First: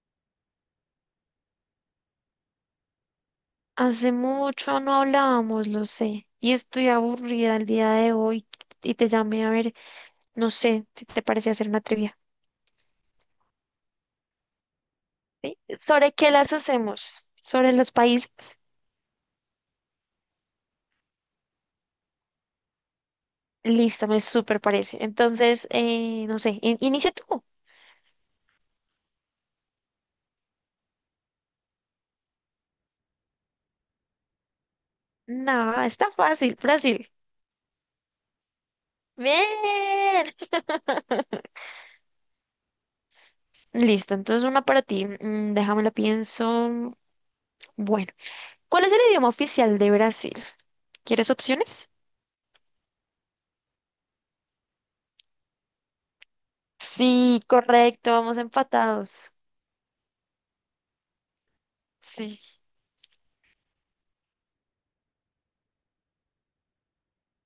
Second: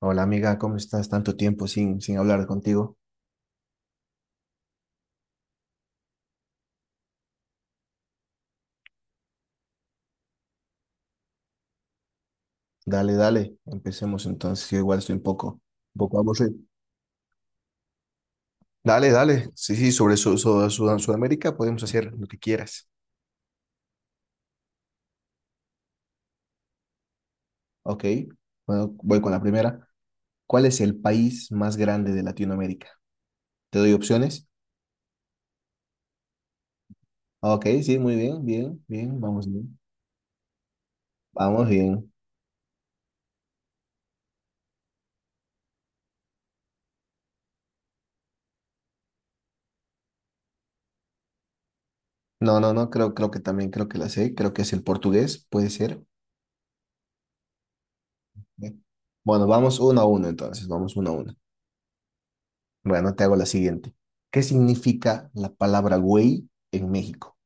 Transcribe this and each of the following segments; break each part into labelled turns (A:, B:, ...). A: Hola amiga, ¿cómo estás? Tanto tiempo sin hablar contigo.
B: Hace mucho no hablábamos, lo sé, y estoy aburrida el día de hoy y te llamé a ver, no sé, si te parece hacer una trivia.
A: Dale, dale, empecemos entonces. Yo igual estoy un
B: ¿Sí?
A: poco, un
B: ¿Sobre
A: poco
B: qué las
A: aburrido.
B: hacemos? ¿Sobre los países?
A: Dale, dale. Sí, sí, sobre Sudamérica podemos hacer lo que quieras.
B: Listo, me súper parece. Entonces, no sé, inicia tú.
A: Ok, bueno, voy con la primera. ¿Cuál es el país más grande de Latinoamérica? ¿Te doy opciones?
B: No, está fácil, Brasil.
A: Ok, sí, muy bien, bien, vamos bien.
B: Bien.
A: Vamos bien.
B: Listo, entonces una para ti. Mm, déjame la pienso. Bueno, ¿cuál es el idioma oficial de Brasil? ¿Quieres opciones?
A: No, no, no, creo que también, creo que la sé. Creo que es el portugués, puede ser.
B: Sí, correcto, vamos
A: Bien.
B: empatados.
A: Bueno, vamos uno a uno entonces, vamos uno a uno.
B: Sí.
A: Bueno, te hago la siguiente. ¿Qué significa la palabra güey en México?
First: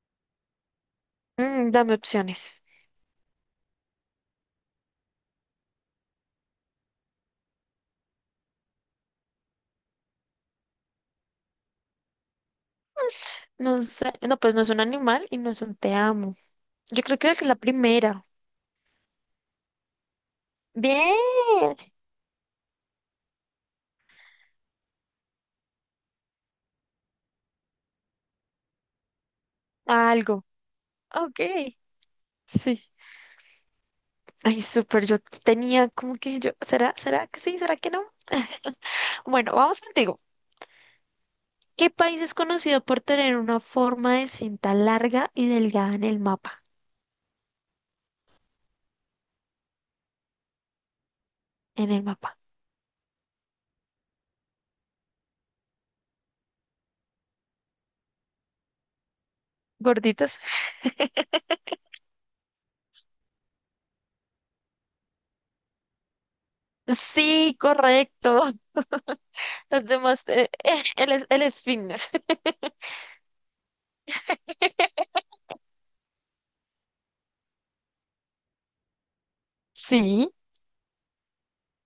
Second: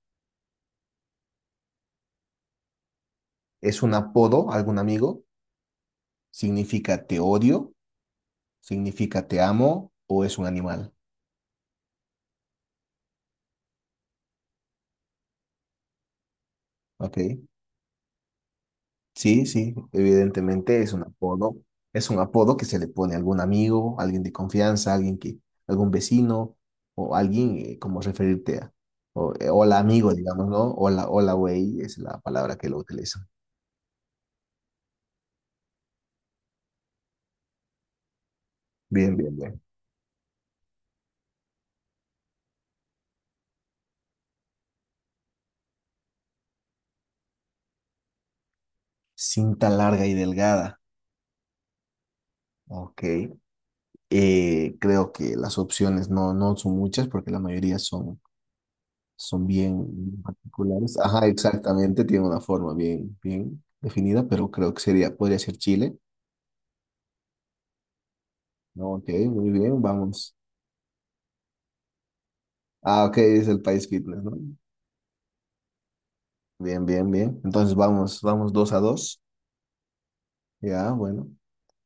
B: Mm, dame opciones.
A: ¿Es un apodo, a algún amigo? ¿Significa te odio? ¿Significa te amo? ¿O es un animal?
B: No sé. No, pues no es un animal y no es un te amo. Yo
A: Ok.
B: creo que es la primera.
A: Sí, sí, evidentemente es un apodo.
B: Bien.
A: Es un apodo que se le pone a algún amigo, alguien de confianza, algún vecino o alguien como referirte a. O, hola amigo,
B: Algo.
A: digamos, ¿no? Hola, hola
B: Ok.
A: güey es la palabra que lo
B: Sí.
A: utilizan.
B: Ay, súper. Yo tenía como que yo. ¿Será? ¿Será que sí? ¿Será que no?
A: Bien, bien,
B: Bueno,
A: bien.
B: vamos contigo. ¿Qué país es conocido por tener una forma de cinta larga y delgada en el mapa?
A: Cinta larga y delgada.
B: En el mapa.
A: Ok. Creo que las opciones no son muchas porque la mayoría son, son bien
B: ¿Gorditos?
A: particulares. Ajá, exactamente, tiene una forma bien definida, pero creo que sería, podría ser Chile.
B: Sí, correcto.
A: No, ok, muy bien,
B: Los demás,
A: vamos.
B: él es fitness.
A: Ah, ok, es el país fitness, ¿no? Bien, bien, bien. Entonces vamos, vamos dos a dos.
B: Sí.
A: Ya, bueno.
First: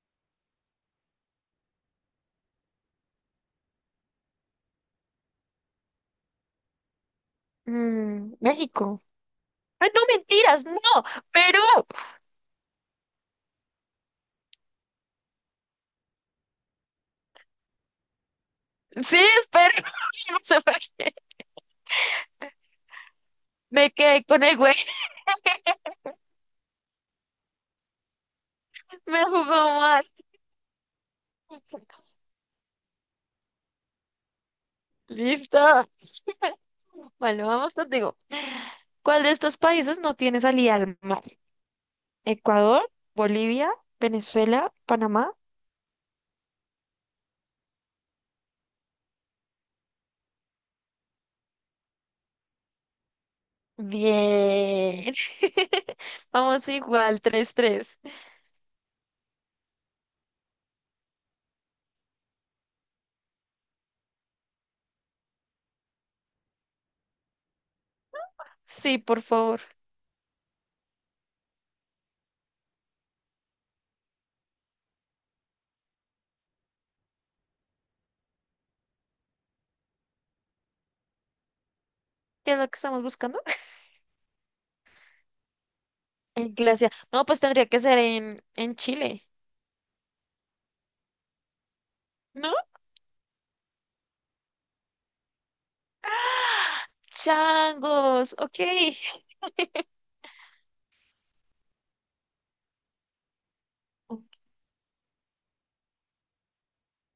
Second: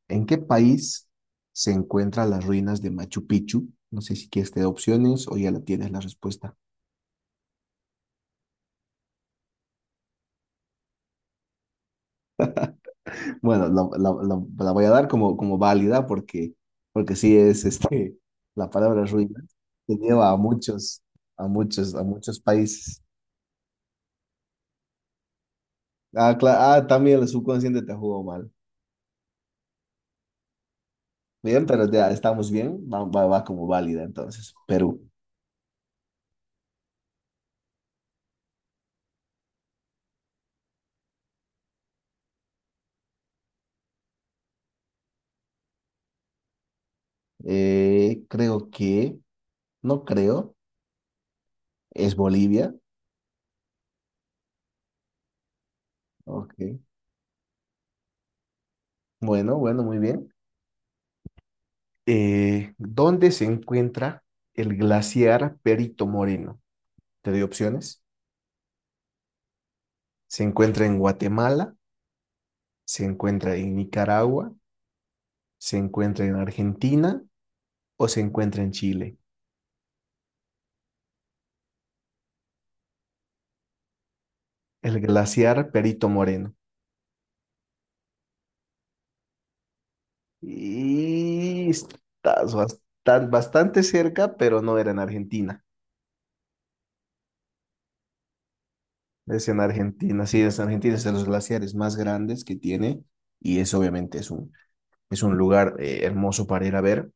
A: ¿En qué país se encuentran las ruinas de Machu Picchu? No sé si quieres te doy opciones o ya la tienes la respuesta.
B: Mm, México. Ay, no mentiras, no, Perú.
A: Bueno, la voy a dar como, como válida porque, porque sí es este, la palabra
B: Sí,
A: ruina
B: es Perú.
A: que lleva a
B: No sé por
A: muchos,
B: qué.
A: a muchos, a muchos países.
B: Me quedé con el güey,
A: Ah, también el subconsciente te jugó mal.
B: me jugó mal.
A: Bien, pero ya estamos bien, va, va, va como válida entonces. Perú.
B: Listo. Bueno, vamos contigo. ¿Cuál de estos países no tiene salida al mar? Ecuador, Bolivia, Venezuela, Panamá.
A: Creo que, no creo, es Bolivia.
B: Bien.
A: Ok.
B: Vamos igual, tres tres.
A: Bueno, bueno, muy bien. ¿Dónde se encuentra el glaciar Perito Moreno? Te doy opciones.
B: Sí, por favor.
A: ¿Se encuentra en Guatemala? ¿Se encuentra en Nicaragua? ¿Se encuentra en Argentina? ¿O se encuentra en Chile?
B: ¿Qué es lo que estamos buscando?
A: El glaciar Perito Moreno.
B: En Glacia. No, pues tendría que ser en Chile,
A: Y
B: ¿no?
A: estás bastante, bastante cerca, pero no era en Argentina.
B: ¡Ah! Changos, ok.
A: Es en Argentina, sí, es en Argentina, es de los glaciares más grandes que tiene y es obviamente es un lugar hermoso para ir a ver.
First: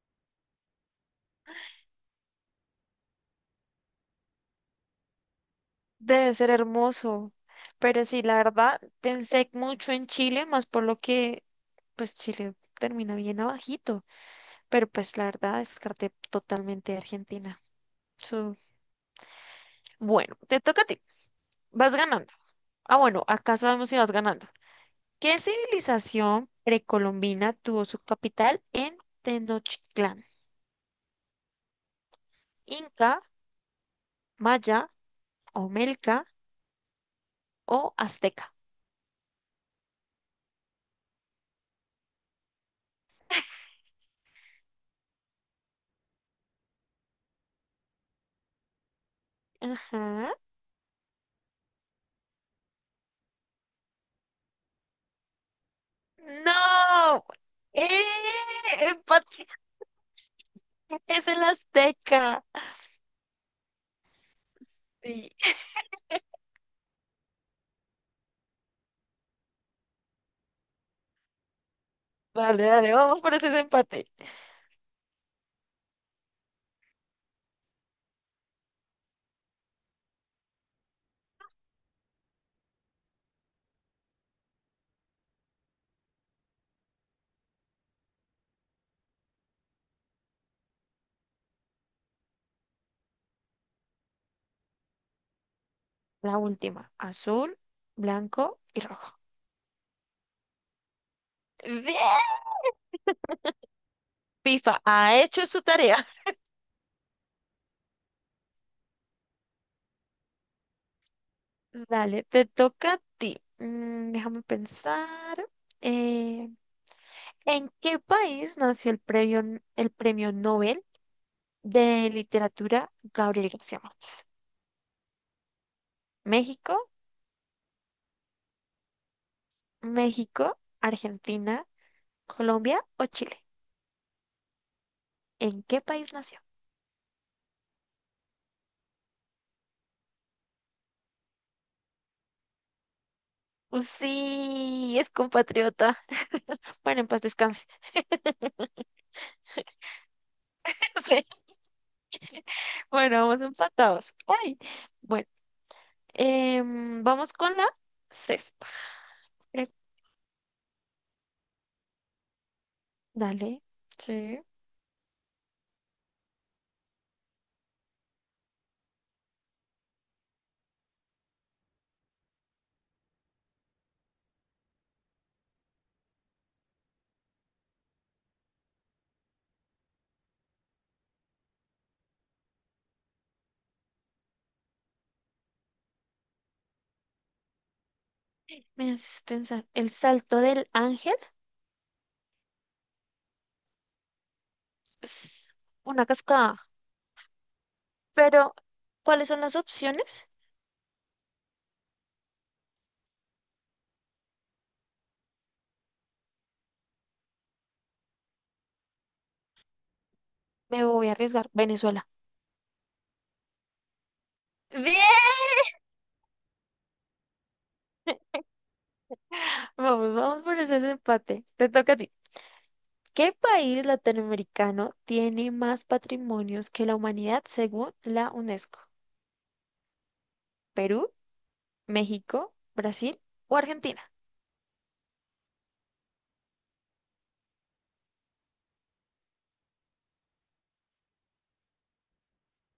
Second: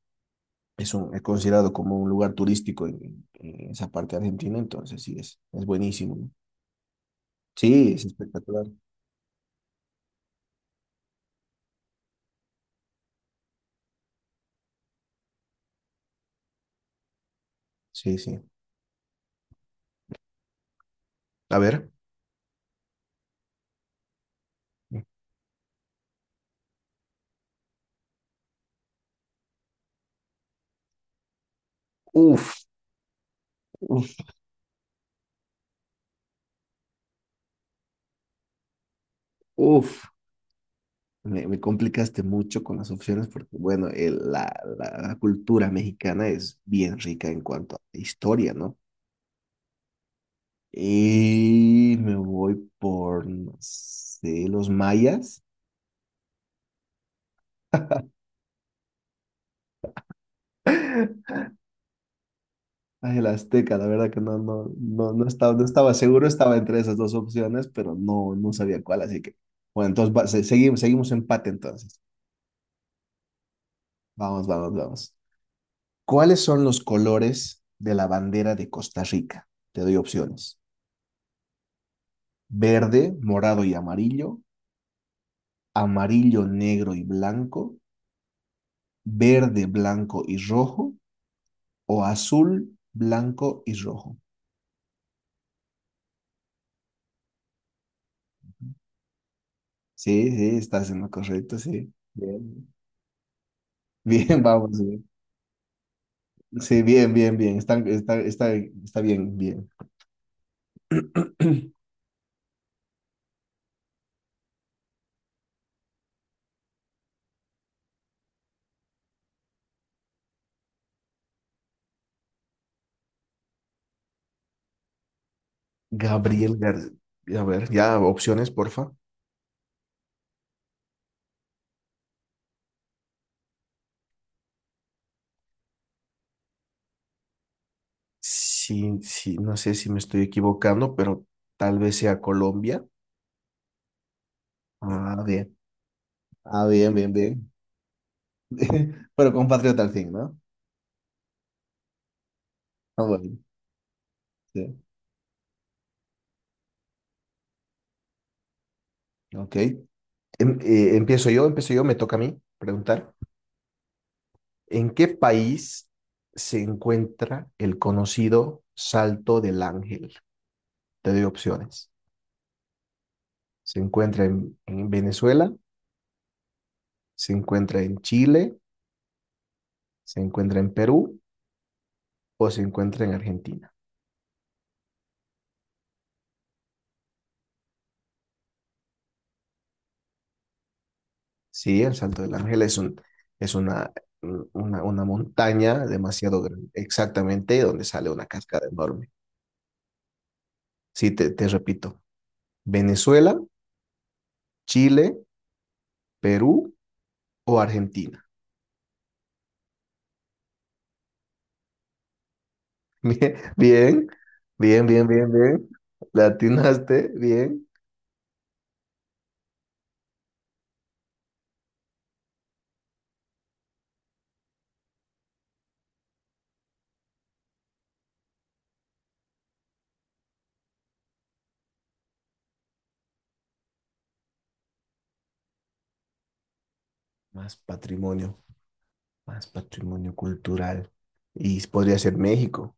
A: Es considerado como un lugar turístico en esa parte de Argentina, entonces sí, es buenísimo, ¿no?
B: Debe ser hermoso.
A: Sí, es
B: Pero sí, la
A: espectacular.
B: verdad, pensé mucho en Chile, más por lo que, pues Chile termina bien abajito. Pero pues la verdad, descarté totalmente Argentina.
A: Sí, sí.
B: So, bueno, te toca a ti.
A: A ver.
B: Vas ganando. Ah, bueno, acá sabemos si vas ganando. ¿Qué civilización precolombina tuvo su capital en Tenochtitlán?
A: Uf.
B: ¿Inca,
A: Uf,
B: Maya, Olmeca o Azteca?
A: uf, me complicaste mucho con las opciones porque, bueno, la cultura mexicana es bien rica en cuanto a historia, ¿no?
B: Ajá.
A: Y me voy por, no sé, los mayas.
B: No, ¡eh! Empate, es el Azteca.
A: Ay, el azteca, la verdad que no, no, no,
B: Sí.
A: no estaba seguro, estaba entre esas dos opciones, pero no, no sabía cuál, así que, bueno, entonces seguimos, seguimos empate entonces.
B: Dale, dale, vamos por ese empate.
A: Vamos, vamos, vamos. ¿Cuáles son los colores de la bandera de Costa Rica? Te doy opciones. Verde, morado y amarillo, amarillo, negro y blanco, verde, blanco y rojo, o azul, blanco y rojo.
B: La última, azul, blanco y rojo.
A: Sí, sí, estás en lo correcto, sí.
B: ¡Bien!
A: Bien, bien, vamos
B: FIFA
A: bien.
B: ha hecho su tarea.
A: Sí, bien, bien, bien. Está bien, bien.
B: Dale, te toca a ti. Mm, déjame pensar. Eh, ¿En qué país nació el premio Nobel de literatura Gabriel García Márquez?
A: Gabriel
B: ¿México,
A: García. A ver, ya opciones, porfa.
B: Argentina, Colombia o Chile? ¿En qué país nació?
A: Sí, sí, no sé si me estoy equivocando, pero tal vez sea Colombia.
B: Pues sí, es
A: Ah, bien.
B: compatriota.
A: Ah, bien,
B: Bueno, en
A: bien,
B: paz
A: bien.
B: descanse.
A: Pero compatriota al fin, ¿no?
B: Sí,
A: Ah,
B: bueno,
A: bueno.
B: vamos empatados. Ay,
A: Sí.
B: bueno, em, vamos con la sexta.
A: Ok.
B: Pre-
A: Empiezo yo, empiezo yo, me toca a mí preguntar.
B: Dale, sí.
A: ¿En qué país se encuentra el conocido Salto del Ángel? Te doy opciones. ¿Se encuentra en Venezuela? ¿Se encuentra en Chile? ¿Se encuentra en Perú? ¿O se encuentra en Argentina?
B: Me haces pensar. El salto del ángel
A: Sí, el Salto del Ángel es una
B: es
A: montaña
B: una
A: demasiado
B: cascada.
A: grande, exactamente donde sale una
B: Pero,
A: cascada enorme.
B: ¿cuáles son las opciones?
A: Sí, te repito. Venezuela, Chile, Perú o Argentina.
B: Me voy a arriesgar. Venezuela.
A: Bien, bien, bien,
B: Bien.
A: Le atinaste, bien.
B: Vamos, vamos por ese empate. Te toca a ti. ¿Qué país latinoamericano tiene más patrimonios que la humanidad según la UNESCO? ¿Perú, México, Brasil o Argentina?
A: Más patrimonio, más patrimonio cultural. Y podría ser México.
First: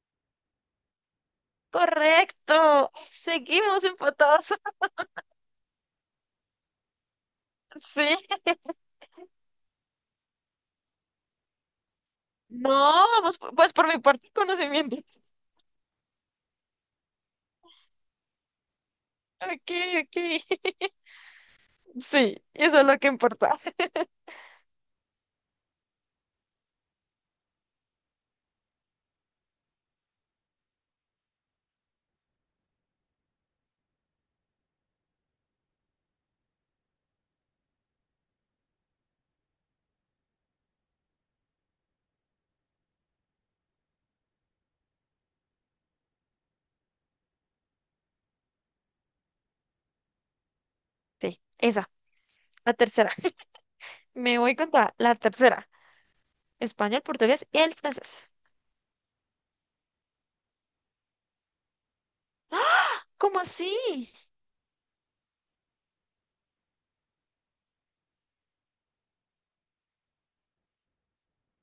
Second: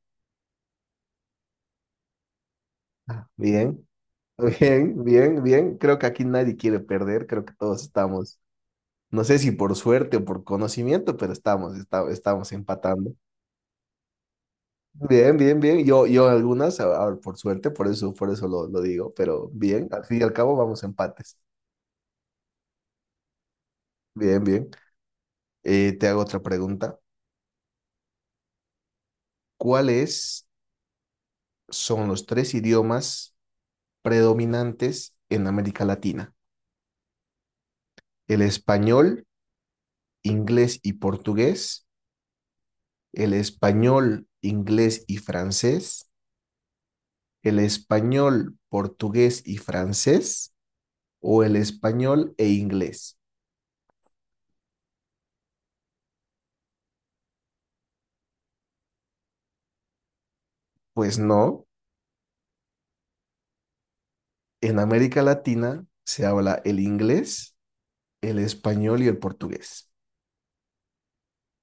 B: Correcto.
A: Ah,
B: Seguimos
A: bien,
B: empatados.
A: bien, bien, bien. Creo que aquí nadie quiere perder. Creo que todos
B: Sí.
A: estamos, no sé si por suerte o por conocimiento, pero estamos
B: No,
A: empatando.
B: vamos, pues por mi parte, conocimiento.
A: Bien, bien, bien. Yo algunas, por suerte, por eso lo digo, pero
B: Ok,
A: bien, al
B: ok.
A: fin y al cabo vamos a empates.
B: Sí, eso es lo que importa.
A: Bien, bien. Te hago otra pregunta. ¿Cuáles son los tres idiomas predominantes en América Latina? El español, inglés y portugués, el español, inglés y francés, el español, portugués y francés
B: Sí,
A: o el
B: esa,
A: español e
B: la tercera.
A: inglés.
B: Me voy con toda, la tercera. Español, portugués y el francés.
A: Pues no,
B: ¿Cómo así?
A: en América Latina se habla el inglés, el español y el portugués.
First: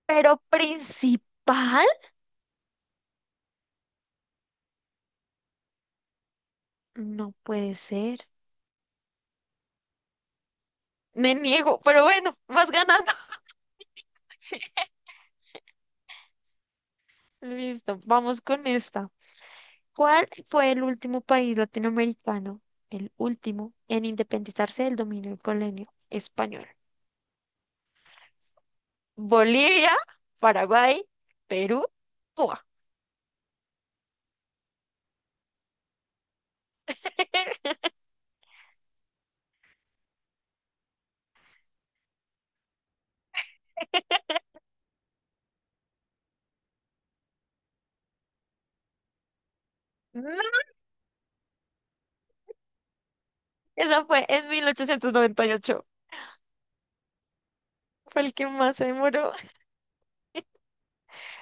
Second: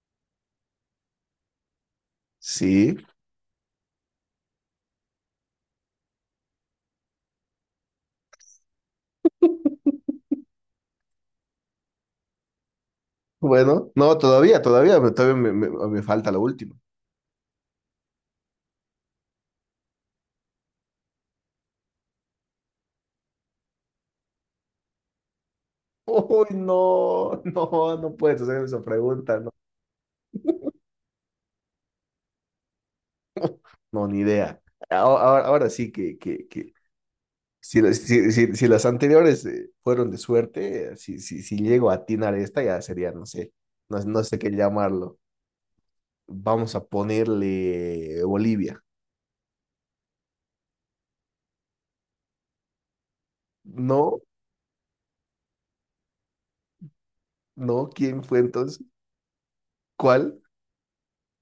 B: ¿Pero principal?
A: Sí,
B: No puede ser. Me niego, pero bueno, vas ganando.
A: bueno, no, todavía me falta la última.
B: Listo, vamos con esta. ¿Cuál fue el último país latinoamericano, el último, en independizarse del dominio colonial
A: Uy,
B: español?
A: no, no, no puedes hacer esa pregunta, no,
B: Bolivia, Paraguay, Perú, Cuba.
A: no, ni idea. Ahora sí que si, si las anteriores fueron de suerte, si, si llego a atinar esta, ya sería, no sé, no, no sé qué llamarlo. Vamos a ponerle Bolivia.
B: No, esa
A: No,
B: fue en 1898.
A: no, ¿quién
B: Fue el
A: fue
B: que más
A: entonces?
B: se demoró.
A: ¿Cuál?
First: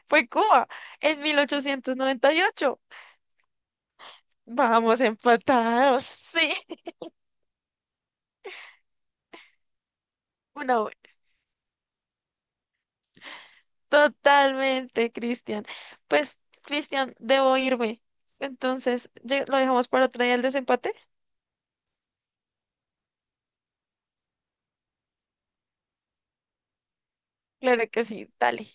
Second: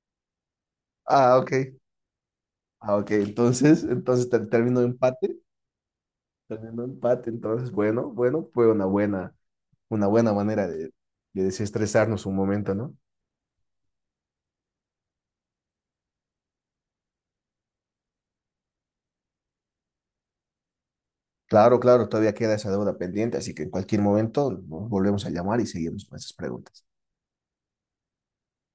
B: Fue Cuba en
A: Ah,
B: mil
A: ok.
B: ochocientos noventa y ocho
A: Ah, ok, entonces, entonces
B: Vamos empatados. Sí,
A: terminó empate, entonces, bueno, bueno, fue una buena. Una buena manera
B: una.
A: de desestresarnos un momento, ¿no?
B: Totalmente, Cristian. Pues, Cristian, debo irme. Entonces, ¿lo dejamos para otro día el desempate?
A: Claro, claro, todavía queda esa deuda pendiente, así que en cualquier momento nos volvemos a llamar y seguimos con esas preguntas.
B: Claro que sí, dale.